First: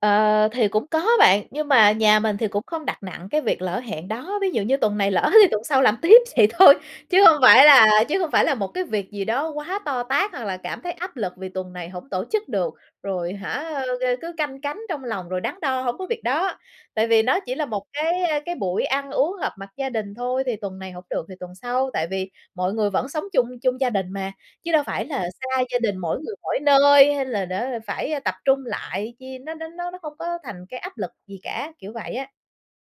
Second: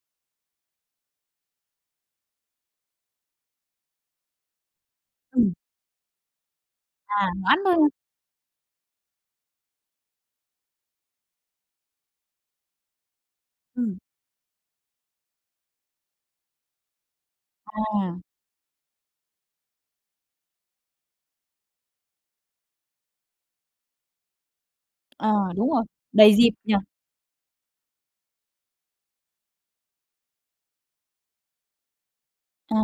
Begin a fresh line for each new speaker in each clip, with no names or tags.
Ờ, thì cũng có bạn, nhưng mà nhà mình thì cũng không đặt nặng cái việc lỡ hẹn đó. Ví dụ như tuần này lỡ thì
Ừm.
tuần sau làm tiếp vậy thôi, chứ
À,
hông
ngán
phải
luôn.
là chứ không phải là một cái việc gì đó quá to tát hoặc là cảm thấy áp lực vì tuần này hổng tổ chức được, rồi, hả,
Ừm.
a, cứ canh cánh trong lòng, rồi đắn đo, hông có việc đó. Tại vì nó chỉ là một
À.
cái, a, cái buổi ăn uống họp mặt gia đình thôi, thì tuần này hổng được thì tuần sau. Tại vì mọi người vẫn sống chung, chung gia đình mà, chứ đâu phải là
À,
xa
đúng
gia
rồi.
đình mỗi người
Đầy dịp
mỗi
nhỉ?
nơi hay là đã phải, ơ, tập trung lại chi, nó nó nó nó không có thành cái áp lực gì cả, kiểu vậy á.
À.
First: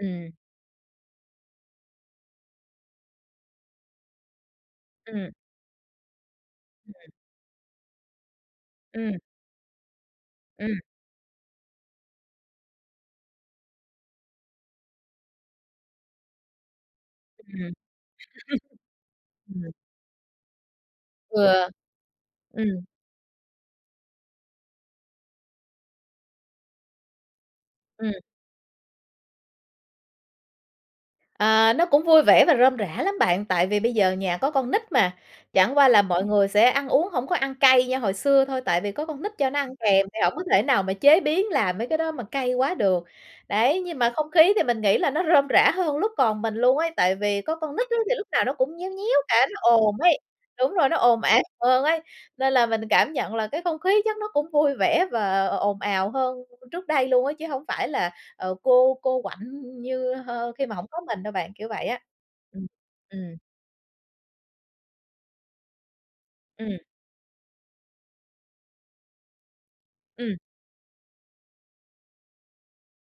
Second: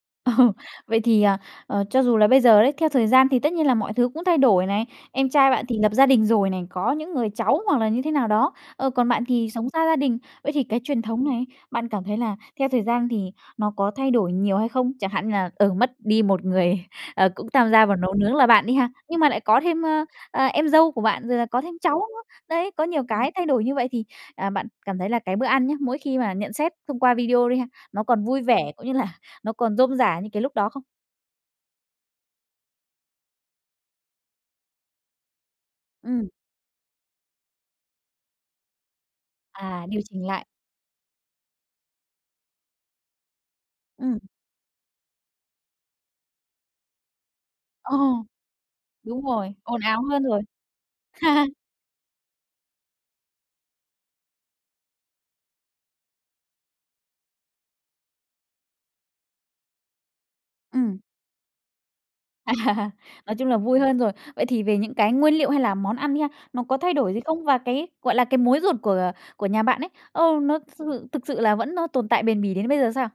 Ừm.
Ờ, vậy thì, à, ờ, cho dù là bây giờ đấy, theo thời gian thì tất nhiên là mọi thứ cũng thay đổi này, em
Ừm.
trai bạn thì lập gia đình rồi này, có
Ừm.
những người cháu hoặc là như thế nào đó, ờ, còn
Ừm.
bạn thì sống xa gia đình. Vậy thì
Ừm.
cái truyền thống này, bạn cảm thấy là theo thời gian thì nó có thay đổi nhiều hay không? Chẳng hạn như là, ừ, mất đi một người, ờ, cũng tham
Ừm.
gia vào nấu nướng là bạn đi ha, nhưng mà lại có
Ừm. Ừm.
thêm, ơ, à, em dâu của bạn, rồi là có
Ừ.
thêm cháu nữa. Đấy,
Ừm.
có nhiều cái thay đổi như vậy thì, à, bạn cảm thấy là cái bữa ăn nhá, mỗi khi mà nhận xét thông qua video đi ha, nó
Ừm.
còn vui vẻ cũng như là nó còn rôm rả như cái lúc đó không?
À, nó cũng vui vẻ và rôm rả lắm bạn, tại vì bây giờ nhà có con nít mà. Chẳng qua là mọi
Ừm.
người sẽ ăn uống hổng có ăn cay như hồi xưa thôi, tại vì có con nít cho nó ăn
À, điều
kèm thì
chỉnh
hổng có
lại.
thể nào mà chế biến làm mấy cái đó mà cay quá được. Đấy, nhưng mà
Ừm.
không khí thì mình nghĩ là nó rôm rả hơn lúc còn mình luôn ấy, tại vì có con nít
Ờ.
á, thì lúc nào nó cũng nhéo
Đúng
nhéo cả,
rồi,
nó
ồn
ồn
ào
ấy,
hơn rồi.
đúng rồi, nó ồn ào hơn ấy. Nên là mình cảm nhận là cái không khí chắc nó cũng vui vẻ và ồn ào hơn trước đây luôn á, chứ hổng phải là, ờ, cô cô quạnh như, ơ, khi mà hổng
Ừm.
có mình đâu bạn, kiểu vậy á. Ừm.
À. Nói
Ừm.
chung là vui hơn rồi. Vậy thì về những cái nguyên liệu hay là món ăn đi ha, nó có
Ừm.
thay đổi gì không? Và cái, gọi là, cái mối ruột của của nhà bạn ấy, ờ,
Ừm.
nó sư thự thực sự là vẫn nó tồn tại bền bỉ đến bây giờ sao?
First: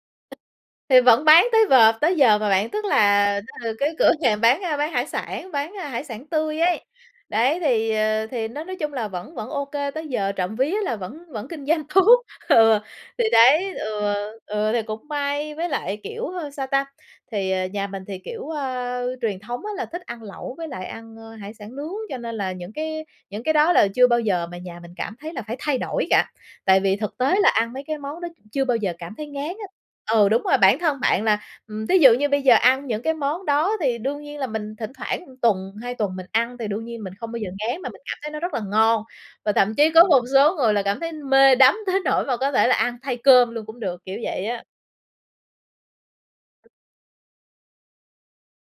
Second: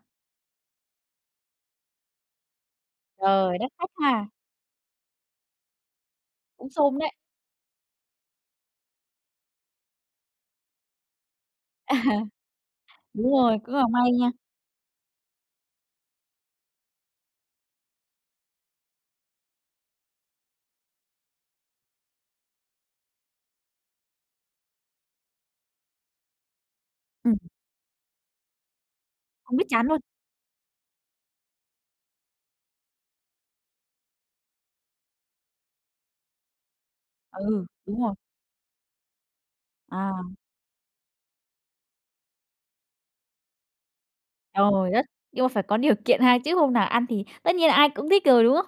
Thì vẫn bán tới v tới giờ mà bạn. Tức là
Ờ,
tức
đắt
là
khách
cái cửa
ha.
hàng bán, a, bán hải sản, bán, a, hải sản tươi
Cũng
ấy,
xôm đấy.
đấy, thì, ờ, thì nó nói chung là vẫn vẫn OK, tới giờ trộm vía là vẫn vẫn kinh doanh tốt. Ừ, thì
Đúng rồi,
đấy,
cũng là may
ừ,
nha.
ừ, thì cũng may. Với lại, kiểu, ơ, sao ta, thì, ờ, nhà mình thì, kiểu, ơ, truyền thống á là thích ăn lẩu với lại ăn, ơ, hải sản nướng, cho nên là những cái những cái đó là chưa bao giờ mà nhà mình cảm thấy là phải thay đổi cả, tại vì thực tế
Ừm.
là ăn mấy cái món đó chưa bao giờ cảm thấy ngán
Không biết
á.
chán luôn.
Ừ, đúng rồi, bản thân bạn là, ừm, thí dụ như bây giờ ăn những cái món đó thì đương nhiên là mình thỉnh thoảng tuần, 2 tuần mình ăn thì đương nhiên mình không bao giờ
Ừ.
ngán mà
Đúng
mình
rồi.
cảm thấy nó rất là ngon. Và thậm chí có
À.
một số người là cảm thấy mê đắm tới nỗi mà có thể là ăn thay cơm luôn cũng được, kiểu vậy á.
Trời đất, nhưng mà phải có điều kiện ha, chứ hôm nào ăn thì tất nhiên là ai cũng thích rồi, đúng không?